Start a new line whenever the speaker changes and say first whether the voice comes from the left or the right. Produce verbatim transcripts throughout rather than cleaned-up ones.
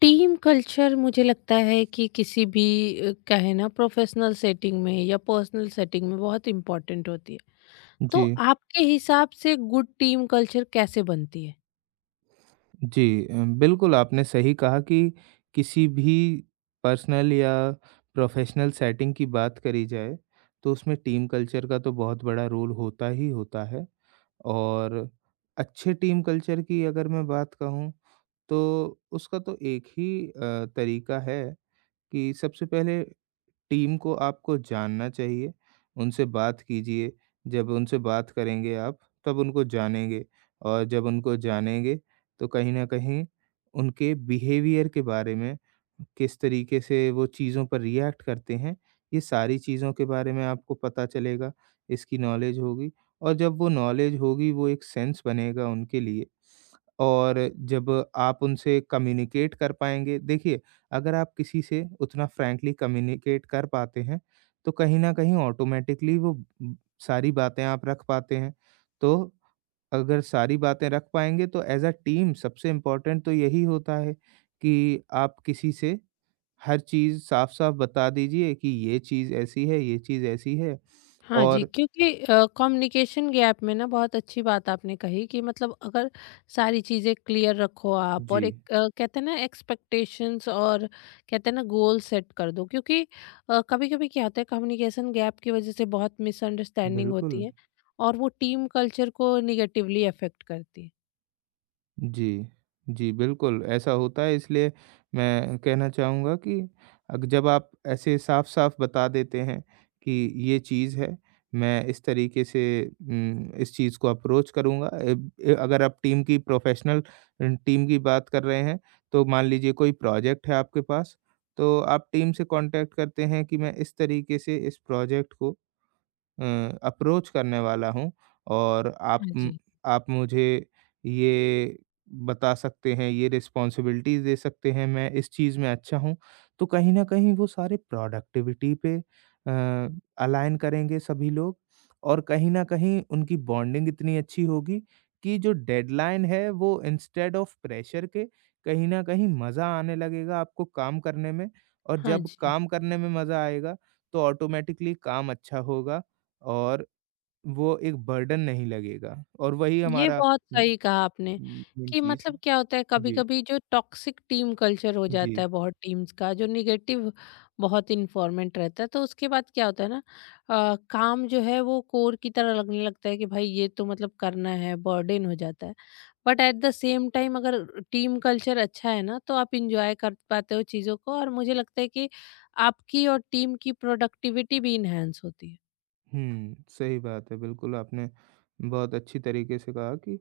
left: Team culture मुझे लगता है कि किसी भी अ, क्या है ना प्रोफेशनल सेटिंग में या पर्सनल सेटिंग में बहुत इम्पोर्टेंट होती है। तो
right: जी,
left: आपके हिसाब से गुड टीम कल्चर कैसे बनती है?
right: जी। अ, बिल्कुल आपने सही कहा कि किसी भी पर्सनल या प्रोफ़ेशनल सेटिंग की बात करी जाए, तो उसमें टीम कल्चर का तो बहुत बड़ा रोल होता ही होता है। और अच्छे टीम कल्चर की अगर मैं बात कहूँ, तो उसका तो एक ही अ, तरीका है कि सबसे पहले टीम को आपको जानना चाहिए, उनसे बात कीजिए, जब उनसे बात करेंगे आप, तब उनको जानेंगे और जब उनको जानेंगे, तो कहीं न कहीं उनके बिहेवियर के बारे में, किस तरीके से वो चीज़ों पर रिएक्ट करते हैं, ये सारी चीज़ों के बारे में आपको पता चलेगा, इसकी नॉलेज होगी और जब वो नॉलेज होगी, वो एक सेंस बनेगा उनके लिए और जब आप उनसे कम्युनिकेट कर पाएँगे देखिए, अगर आप किसी से उतना फ्रैंकली कम्युनिकेट कर पाते हैं, तो कहीं न कहीं ऑटोमैटिकली वो उम, सारी बातें आप रख पाते हैं। तो अगर सारी बातें रख पाएँगे तो एज़ अ टीम सबसे इम्पोर्टेंट तो यही होता है कि आप किसी से हर चीज़ साफ-साफ बता दीजिए कि ये चीज़ ऐसी है, ये चीज़ ऐसी है
left: हाँ जी,
right: और।
left: क्योंकि अ, कम्युनिकेशन गैप में ना बहुत अच्छी बात आपने कही कि मतलब अगर सारी चीज़ें क्लियर रखो आप
right: जी,
left: और एक अ, कहते हैं ना एक्सपेक्टेशंस और कहते हैं ना गोल सेट कर दो, क्योंकि कभी-कभी क्या होता है कम्युनिकेशन गैप की वजह से बहुत मिसअंडरस्टैंडिंग
right: बिल्कुल।
left: होती है और वो टीम कल्चर को निगेटिवली अफेक्ट करती है।
right: जी, जी, बिल्कुल ऐसा होता है इसलिए मैं कहना चाहूँगा कि अग जब आप ऐसे साफ-साफ बता देते हैं कि ये चीज़ है, मैं इस तरीके से उम, इस चीज़ को अप्रोच करूँगा। एब ए अगर आप टीम की प्रोफ़ेशनल अ, टीम की बात कर रहे हैं, तो मान लीजिए कोई प्रोजेक्ट है आपके पास, तो आप टीम से कॉन्टैक्ट करते हैं कि मैं इस तरीके से इस प्रोजेक्ट को अ, अप्रोच करने वाला हूँ और आप
left: हाँ
right: म
left: जी।
right: आप मुझे ये बता सकते हैं, ये रिस्पॉन्सिबिलिटीज़ दे सकते हैं, मैं इस चीज़ में अच्छा हूँ। तो कहीं न कहीं वो सारे प्रोडक्टिविटी पे अ, अलाइन करेंगे सभी लोग और कहीं न कहीं उनकी बॉन्डिंग इतनी अच्छी होगी कि जो डेडलाइन है वो इंस्टेड ऑफ प्रेशर के कहीं न कहीं मज़ा आने लगेगा आपको काम करने में और
left: हाँ
right: जब
left: जी।
right: काम करने में मज़ा आएगा, तो ऑटोमैटिकली काम अच्छा होगा और वो एक बर्डन नहीं लगेगा और वही
left: ये
right: हमारा
left: बहुत
right: उम,
left: सही कहा आपने
right: उम, मेन
left: कि
right: चीज़
left: मतलब
right: है।
left: क्या होता है
right: जी,
left: कभी-कभी जो टॉक्सिक टीम कल्चर हो
right: जी।
left: जाता है बहुत टीम्स का जो निगेटिव बहुत इन्फॉर्मेंट रहता है तो उसके बाद क्या होता है ना, अ, काम जो है वो कोर की तरह लगने लगता है कि भाई ये तो मतलब करना है, बर्डन हो जाता है। But at the same time अगर टीम कल्चर अच्छा है ना तो आप इंजॉय कर पाते हो चीज़ों को और मुझे लगता है कि आपकी और टीम की प्रोडक्टिविटी भी इन्हेंस होती है।
right: हुँ, सही बात है, बिल्कुल आपने बहुत अच्छी तरीके से कहा कि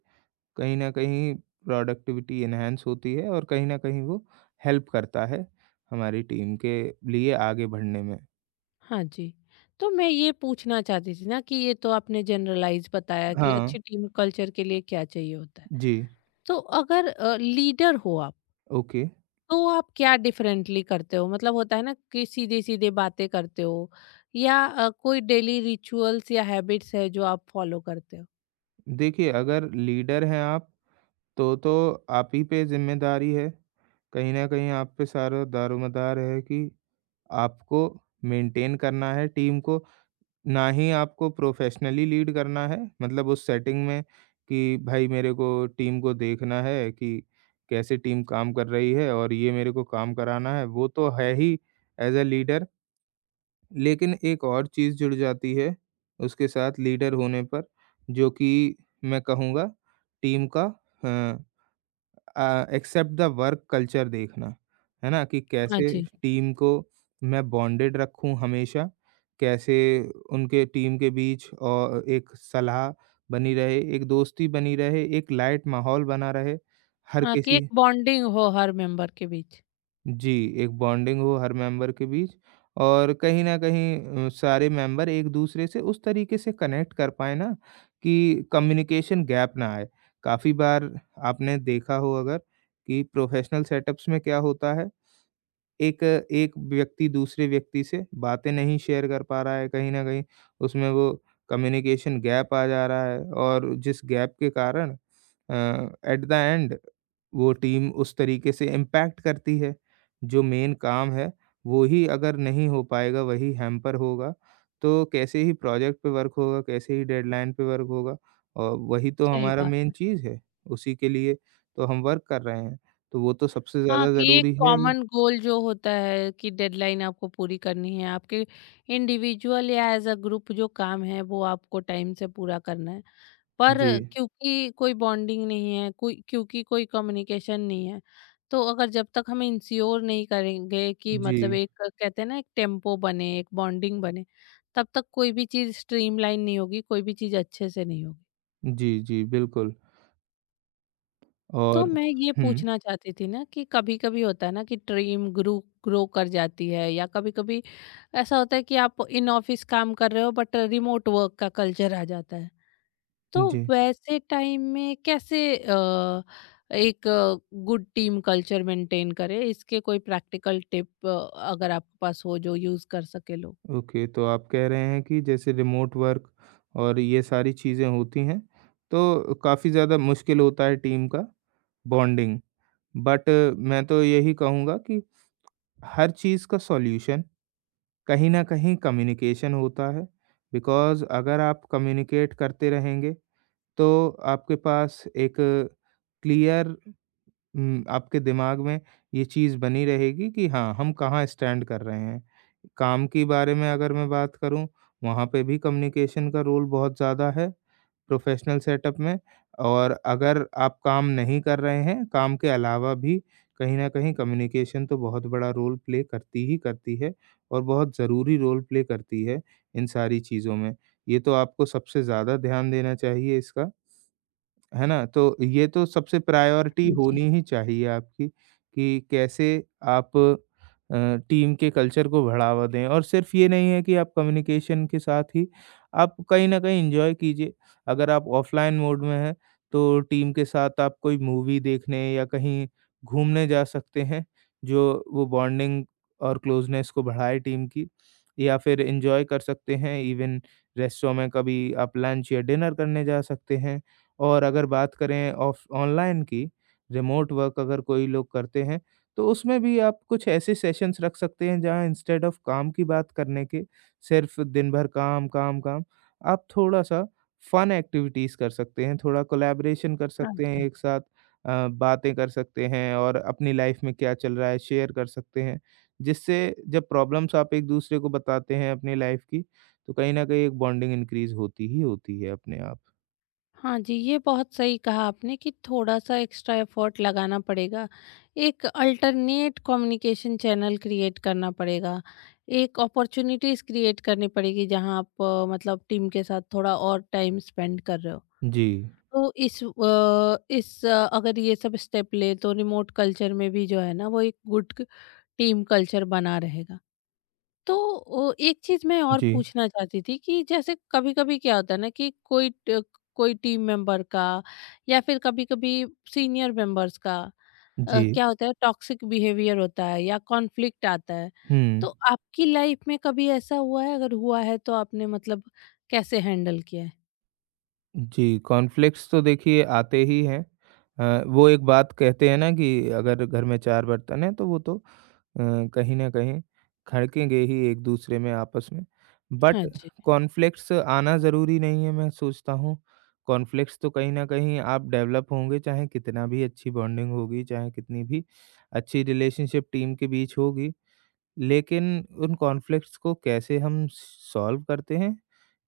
right: कहीं न कहीं प्रोडक्टिविटी एनहांस होती है और कहीं न कहीं वो हेल्प करता है हमारी टीम के लिए आगे बढ़ने में।
left: हाँ जी। तो मैं ये पूछना चाहती थी ना कि ये तो आपने जनरलाइज़ बताया कि
right: हाँ,
left: अच्छी टीम कल्चर के लिए क्या चाहिए होता है।
right: जी,
left: तो अगर अ, लीडर हो आप,
right: ओके।
left: तो आप क्या डिफरेंटली करते हो? मतलब होता है ना कि सीधे-सीधे बातें करते हो या अ, कोई डेली रिचुअल्स या हैबिट्स है जो आप फॉलो करते हो?
right: देखिए अगर लीडर हैं आप तो तो आप ही पे ज़िम्मेदारी है, कहीं न कहीं आप पे सारा दारोमदार है कि आपको मेंटेन करना है टीम को, ना ही आपको प्रोफेशनली लीड करना है। मतलब उस सेटिंग में कि भाई मेरे को टीम को देखना है कि कैसे टीम काम कर रही है और ये मेरे को काम कराना है, वो तो है ही एज़ अ लीडर। लेकिन एक और चीज़ जुड़ जाती है उसके साथ लीडर होने पर, जो कि मैं कहूँगा टीम का uh accept the work culture देखना, है ना? कि
left: हाँ
right: कैसे
left: जी।
right: टीम को मैं बॉन्डेड रखूँ हमेशा, कैसे उनके टीम के बीच और एक सलाह बनी रहे, एक दोस्ती बनी रहे, एक लाइट माहौल बना रहे, हर
left: हाँ, कि एक
right: किसी।
left: बॉन्डिंग हो हर मेंबर के बीच।
right: जी, एक बॉन्डिंग हो हर मेंबर के बीच और कहीं न कहीं अ, सारे मेंबर एक-दूसरे से उस तरीके से कनेक्ट कर पाएँ ना कि कम्युनिकेशन गैप ना आए। काफ़ी बार आपने देखा हो अगर कि प्रोफ़ेशनल सेटअप्स में क्या होता है एक एक व्यक्ति दूसरे व्यक्ति से बातें नहीं शेयर कर पा रहा है कहीं न कहीं, उसमें वो कम्युनिकेशन गैप आ जा रहा है और जिस गैप के कारण अ, एट द एंड वो टीम उस तरीके से इम्पैक्ट करती है। जो मेन काम है, वो ही अगर नहीं हो पाएगा, वही हैम्पर होगा। तो कैसे ही प्रोजेक्ट पे वर्क होगा, कैसे ही डेडलाइन पे वर्क होगा और वही तो
left: सही
right: हमारा
left: बात।
right: मेन चीज़ है, उसी के लिए तो हम वर्क कर रहे हैं। तो वो तो सबसे
left: हाँ,
right: ज़्यादा
left: कि एक
right: ज़रूरी है ही।
left: कॉमन गोल जो होता है कि डेडलाइन आपको पूरी करनी है, आपके इंडिविजुअल या एज़ अ ग्रुप जो काम है वो आपको टाइम से पूरा करना है। पर
right: जी।
left: क्योंकि कोई बॉन्डिंग नहीं है, कोई, क्योंकि कोई कम्युनिकेशन नहीं है, तो अगर जब तक हम इंश्योर नहीं करेंगे कि
right: जी,
left: मतलब एक कहते हैं ना एक टेम्पो बने, एक बॉन्डिंग बने, तब तक कोई भी चीज़ स्ट्रीमलाइन नहीं होगी, कोई भी चीज़ अच्छे से नहीं होगी।
right: जी, जी, बिल्कुल
left: तो
right: और
left: मैं ये
right: हुँ,
left: पूछना चाहती थी ना कि कभी कभी होता है ना कि ड्रीम ग्रो ग्रो कर जाती है या कभी कभी ऐसा होता है कि आप इन ऑफिस काम कर रहे हो बट रिमोट वर्क का कल्चर आ जाता है, तो
right: जी,
left: वैसे टाइम में कैसे अ, एक गुड टीम कल्चर मेंटेन करे, इसके कोई प्रैक्टिकल टिप अगर आपके पास हो जो यूज कर सके लोग।
right: ओके। तो आप कह रहे हैं कि जैसे रिमोट वर्क और ये सारी चीज़ें होती हैं, तो काफ़ी ज़्यादा मुश्किल होता है टीम का बॉन्डिंग। बट मैं तो यही कहूँगा कि हर चीज़ का सॉल्यूशन कहीं न कहीं कम्युनिकेशन होता है, बिकॉज़ अगर आप कम्युनिकेट करते रहेंगे, तो आपके पास एक क्लियर हुँ, आपके दिमाग में ये चीज़ बनी रहेगी कि हाँ, हम कहाँ स्टैंड कर रहे हैं। काम के बारे में अगर मैं बात करूँ, वहाँ पे भी कम्युनिकेशन का रोल बहुत ज़्यादा है प्रोफ़ेशनल सेटअप में और अगर आप काम नहीं कर रहे हैं, काम के अलावा भी कहीं न कहीं कम्युनिकेशन तो बहुत बड़ा रोल प्ले करती ही करती है और बहुत ज़रूरी रोल प्ले करती है इन सारी चीज़ों में। ये तो आपको सबसे ज़्यादा ध्यान देना चाहिए इसका। है ना? तो ये तो सबसे प्रायोरिटी होनी
left: जी।
right: ही चाहिए आपकी कि कैसे आप अ, टीम के कल्चर को बढ़ावा दें और सिर्फ़ ये नहीं है कि आप कम्युनिकेशन के साथ ही आप कहीं न कहीं एन्जॉय कीजिए। अगर आप ऑफ़लाइन मोड में हैं, तो टीम के साथ आप कोई मूवी देखने या कहीं घूमने जा सकते हैं, जो वो बॉन्डिंग और क्लोज़नेस को बढ़ाए टीम की। या फिर एन्जॉय कर सकते हैं इवन रेस्टोरेंट में कभी आप लंच या डिनर करने जा सकते हैं। और अगर बात करें ऑफ ऑनलाइन की, रिमोट वर्क अगर कोई लोग करते हैं, तो उसमें भी आप कुछ ऐसे सेशंस रख सकते हैं जहाँ इंस्टेड ऑफ काम की बात करने के, सिर्फ़ दिन भर काम, काम, काम, आप थोड़ा-सा फन एक्टिविटीज़ कर सकते हैं, थोड़ा कोलैबोरेशन कर
left: हाँ।
right: सकते हैं एक साथ अ, बातें कर सकते हैं और अपनी लाइफ़ में क्या चल रहा है शेयर कर सकते हैं। जिससे जब प्रॉब्लम्स आप एक-दूसरे को बताते हैं अपनी लाइफ़ की, तो कहीं न कहीं एक बॉन्डिंग इनक्रीज़ होती ही होती है अपने आप।
left: हाँ जी, ये बहुत सही कहा आपने कि थोड़ा-सा एक्स्ट्रा एफ़र्ट लगाना पड़ेगा। एक अल्टरनेट कम्युनिकेशन चैनल क्रिएट करना पड़ेगा। एक अपॉर्च्युनिटीज़ क्रिएट करनी पड़ेगी जहाँ आप अ, मतलब टीम के साथ थोड़ा और टाइम स्पेंड कर रहे हो।
right: जी।
left: तो इस अ, इस अ, अगर ये सब स्टेप लें तो रिमोट कल्चर में भी जो है ना वो एक गुड टीम कल्चर बना रहेगा। तो ओ, एक चीज मैं और
right: जी,
left: पूछना चाहती थी कि जैसे कभी-कभी क्या होता है ना कि कोई ट- कोई टीम मेंबर का या फिर कभी-कभी सीनियर मेंबर्स का अ,
right: जी।
left: क्या होता है, टॉक्सिक बिहेवियर होता है या कॉन्फ्लिक्ट आता है,
right: हुँ,
left: तो आपकी लाइफ में कभी ऐसा हुआ है? अगर हुआ है तो आपने मतलब कैसे हैंडल किया है?
right: जी, कॉन्फ्लिक्ट्स तो देखिए आते ही हैं। अ, वो एक बात कहते हैं ना कि अगर घर में चार बर्तन हैं तो वो तो अ, कहीं न कहीं खड़केंगे ही एक-दूसरे में आपस में।
left: हाँ
right: बट
left: जी।
right: कॉन्फ्लिक्ट्स आना ज़रूरी नहीं है मैं सोचता हूँ। कॉन्फ्लिक्ट्स तो कहीं न कहीं आप डेवलप होंगे चाहे कितना भी अच्छी बॉन्डिंग होगी, चाहे कितनी भी अच्छी रिलेशनशिप टीम के बीच होगी। लेकिन उन कॉन्फ्लिक्ट्स को कैसे हम सॉल्व करते हैं,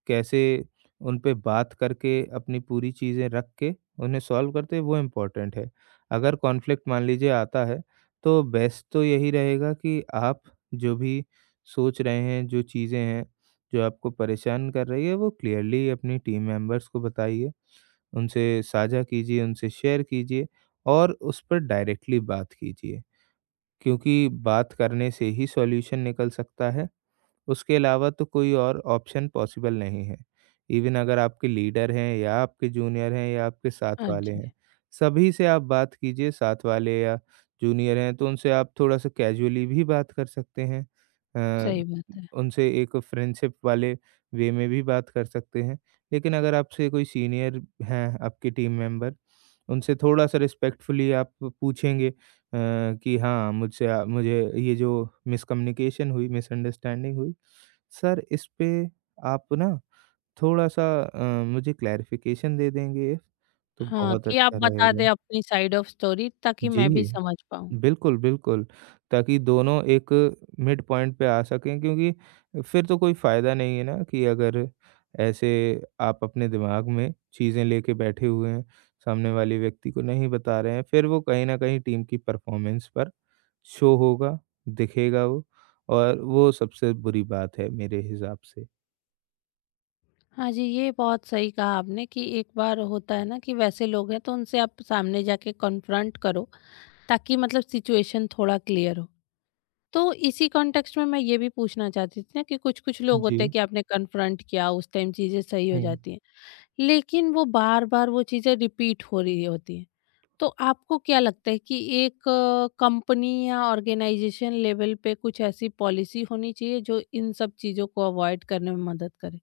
right: कैसे उन पे बात करके अपनी पूरी चीज़ें रख के उन्हें सॉल्व करते हैं, वो इम्पोर्टेंट है। अगर कॉन्फ्लिक्ट मान लीजिए आता है, तो बेस्ट तो यही रहेगा कि आप जो भी सोच रहे हैं, जो चीज़ें हैं, जो आपको परेशान कर रही है, वो क्लियरली अपनी टीम मेंबर्स को बताइए, उनसे साझा कीजिए, उनसे शेयर कीजिए और उस पर डायरेक्टली बात कीजिए। क्योंकि बात करने से ही सॉल्यूशन निकल सकता है, उसके अलावा तो कोई और ऑप्शन पॉसिबल नहीं है। इवन अगर आपके लीडर हैं या आपके जूनियर हैं या आपके साथ
left: हाँ
right: वाले
left: जी।
right: हैं, सभी से आप बात कीजिए, साथ वाले या जूनियर हैं, तो उनसे आप थोड़ा-सा कैजुअली भी बात कर सकते हैं। अ,
left: सही बात है।
right: उनसे एक फ्रेंडशिप वाले वे में भी बात कर सकते हैं। लेकिन अगर आपसे कोई सीनियर हैं, आपके टीम मेंबर, उनसे थोड़ा-सा रिस्पेक्टफुली आप पूछेंगे अ, कि हाँ, मुझसे अ, मुझे ये जो मिसकम्युनिकेशन हुई, मिसअंडरस्टैंडिंग हुई, सर इस पे आप ना थोड़ा-सा अ, मुझे क्लैरिफ़िकेशन दे देंगे तो
left: हाँ,
right: बहुत
left: कि आप
right: अच्छा
left: बता दें
right: रहेगा।
left: अपनी साइड ऑफ स्टोरी ताकि मैं भी
right: जी,
left: समझ पाऊँ।
right: बिल्कुल, बिल्कुल, ताकि दोनों एक मिड पॉइंट पे आ सकें क्योंकि फिर तो कोई फ़ायदा नहीं है ना कि अगर ऐसे आप अपने दिमाग में चीज़ें लेके बैठे हुए हैं, सामने वाले व्यक्ति को नहीं बता रहे हैं, फिर वो कहीं न कहीं टीम की परफ़ॉर्मेंस पर शो होगा, दिखेगा वो और वो सबसे बुरी बात है मेरे हिसाब से।
left: हाँ जी, ये बहुत सही कहा आपने कि एक बार होता है ना कि वैसे लोग हैं तो उनसे आप सामने जाके कॉन्फ्रंट करो ताकि मतलब सिचुएशन थोड़ा क्लियर हो। तो इसी कॉन्टेक्स्ट में मैं ये भी पूछना चाहती थी ना कि कुछ-कुछ लोग
right: जी।
left: होते हैं कि आपने कॉन्फ्रंट किया उस टाइम चीज़ें सही हो
right: हुँ।
left: जाती हैं। लेकिन वो बार-बार वो चीज़ें रिपीट हो रही होती हैं। तो आपको क्या लगता है कि एक कंपनी या ऑर्गेनाइजेशन लेवल पे कुछ ऐसी पॉलिसी होनी चाहिए जो इन सब चीज़ों को अवॉइड करने में मदद करे?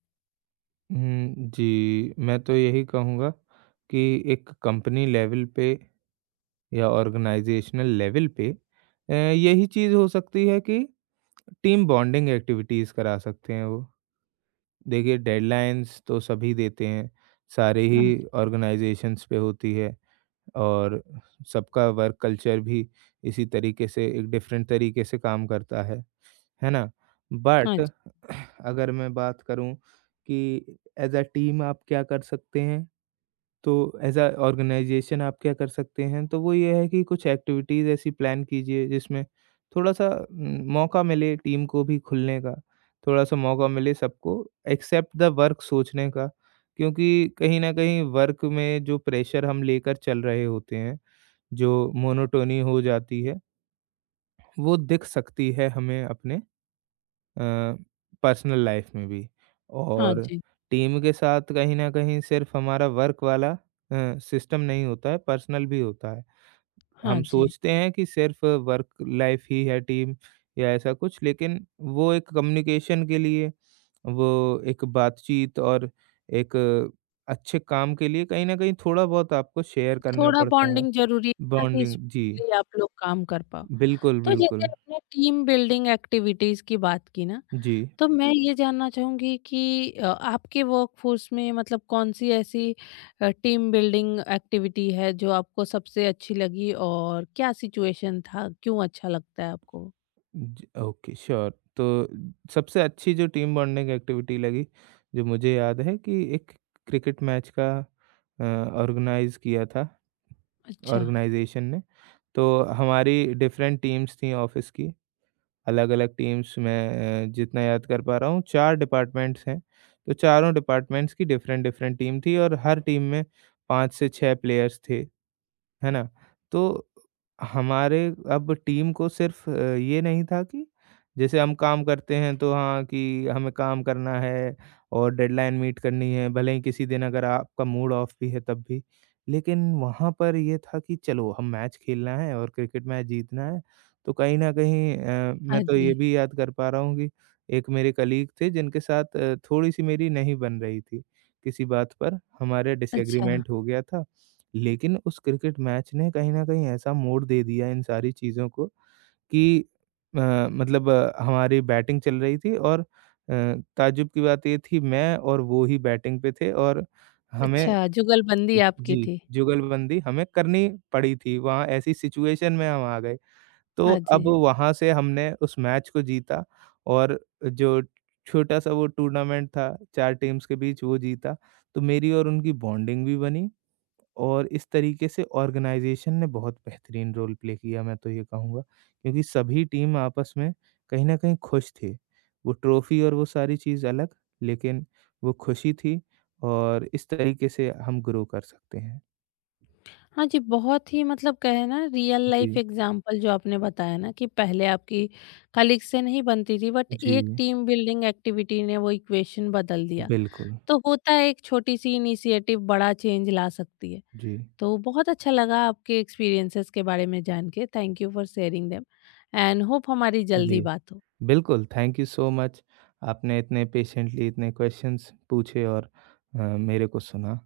right: हुँ, जी, मैं तो यही कहूँगा कि एक कंपनी लेवल पे या ऑर्गनाइज़ेशनल लेवल पे अ, यही चीज़ हो सकती है कि टीम बॉन्डिंग एक्टिविटीज़ करा सकते हैं वो। देखिए डेडलाइन्स तो सभी देते हैं, सारे
left: हाँ
right: ही
left: जी,
right: ऑर्गनाइज़ेशंस पे होती है और सबका वर्क कल्चर भी इसी तरीके से एक डिफरेंट तरीके से काम करता है। है ना?
left: हाँ
right: बट
left: जी,
right: अगर मैं बात करूँ कि एज़ अ टीम आप क्या कर सकते हैं, तो एज़ अ ऑर्गेनाइज़ेशन आप क्या कर सकते हैं, तो वो ये है कि कुछ एक्टिविटीज़ ऐसी प्लान कीजिए जिसमें थोड़ा-सा उम, मौका मिले टीम को भी खुलने का, थोड़ा-सा मौका मिले सबको एक्सेप्ट द वर्क सोचने का। क्योंकि कहीं न कहीं वर्क में जो प्रेशर हम लेकर चल रहे होते हैं, जो मोनोटोनी हो जाती है, वो दिख सकती है हमें अपने पर्सनल लाइफ में भी
left: हाँ
right: और
left: जी।
right: टीम के साथ कहीं न कहीं सिर्फ़ हमारा वर्क वाला अ, सिस्टम नहीं होता है, पर्सनल भी होता है।
left: हाँ
right: हम
left: जी,
right: सोचते हैं कि सिर्फ़ वर्क लाइफ़ ही है टीम या ऐसा कुछ लेकिन वो एक कम्युनिकेशन के लिए, वो एक बातचीत और एक अच्छे काम के लिए कहीं न कहीं थोड़ा-बहुत आपको शेयर करना
left: थोड़ा
right: पड़ता है।
left: बॉन्डिंग ज़रूरी है ताकि
right: बॉन्डिंग जी,
left: स्मूथली आप लोग काम कर पाओ।
right: बिल्कुल,
left: तो जैसे
right: बिल्कुल।
left: आपने टीम बिल्डिंग एक्टिविटीज़ की बात की ना,
right: जी।
left: तो मैं ये जानना चाहूँगी कि अ, आपके वर्कफ़ोर्स में मतलब कौन-सी ऐसी अ, टीम बिल्डिंग एक्टिविटी है जो आपको सबसे अच्छी लगी और क्या सिचुएशन था? क्यों अच्छा लगता है आपको?
right: ज ओके, श्योर। तो सबसे अच्छी जो टीम बॉन्डिंग एक्टिविटी लगी, जो मुझे याद है कि एक क्रिकेट मैच का अ, ऑर्गेनाइज़ किया था,
left: अच्छा।
right: ऑर्गेनाइज़ेशन ने। तो हमारी डिफरेंट टीम्स थीं ऑफ़िस की, अलग-अलग टीम्स मैं अ, जितना याद कर पा रहा हूँ चार डिपार्टमेंट्स हैं। तो चारों डिपार्टमेंट्स की डिफरेंट-डिफरेंट टीम थी और हर टीम में पाँच से छह प्लेयर्स थे। है ना? तो हमारे अब टीम को सिर्फ अ, ये नहीं था कि जैसे हम काम करते हैं तो हाँ, कि हमें काम करना है और डेडलाइन मीट करनी है, भले ही किसी दिन अगर आपका मूड ऑफ भी है तब भी। लेकिन वहाँ पर ये था कि चलो हम मैच खेलना है और क्रिकेट मैच जीतना है, तो कहीं न कहीं अ, मैं
left: हाँ
right: तो ये
left: जी।
right: भी याद कर पा रहा हूँ कि एक मेरे कलीग थे जिनके साथ अ, थोड़ी-सी मेरी नहीं बन रही थी, किसी बात पर हमारे
left: अच्छा।
right: डिसएग्रीमेंट हो गया था लेकिन उस क्रिकेट मैच ने कहीं न कहीं ऐसा मोड़ दे दिया इन सारी चीज़ों को कि अ, मतलब अ, हमारी बैटिंग चल रही थी और अ, ताज्जुब की बात ये थी मैं और वो ही बैटिंग पे थे और हमें।
left: अच्छा, जुगलबंदी आपकी
right: जी,
left: थी।
right: जुगलबंदी हमें करनी पड़ी थी वहाँ ऐसी सिचुएशन में हम आ गए। तो
left: हाँ जी।
right: अब वहाँ से हमने उस मैच को जीता और जो छोटा-सा वो टूर्नामेंट था चार टीम्स के बीच वो जीता। तो मेरी और उनकी बॉन्डिंग भी बनी और इस तरीके से ऑर्गेनाइज़ेशन ने बहुत बेहतरीन रोल प्ले किया मैं तो ये कहूँगा क्योंकि सभी टीम आपस में कहीं न कहीं खुश थी। वो ट्रॉफ़ी और वो सारी चीज़ अलग, लेकिन वो खुशी थी और इस तरीके से हम ग्रो कर सकते हैं।
left: हाँ जी, बहुत ही मतलब कहे ना, रियल लाइफ
right: जी,
left: एग्जांपल जो आपने बताया ना कि पहले आपकी कलीग से नहीं बनती थी बट एक
right: जी,
left: टीम बिल्डिंग एक्टिविटी ने वो इक्वेशन बदल दिया।
right: बिल्कुल।
left: तो होता है, एक छोटी-सी इनिशिएटिव बड़ा चेंज ला सकती है।
right: जी,
left: तो बहुत अच्छा लगा आपके एक्सपीरियंसेस के बारे में जान के। Thank you for sharing them and hope हमारी
right: जी,
left: जल्दी बात हो।
right: बिल्कुल, थैंक यू सो मच। आपने इतने पेशेंटली इतने क्वेश्चंस पूछे और अ, मेरे को सुना।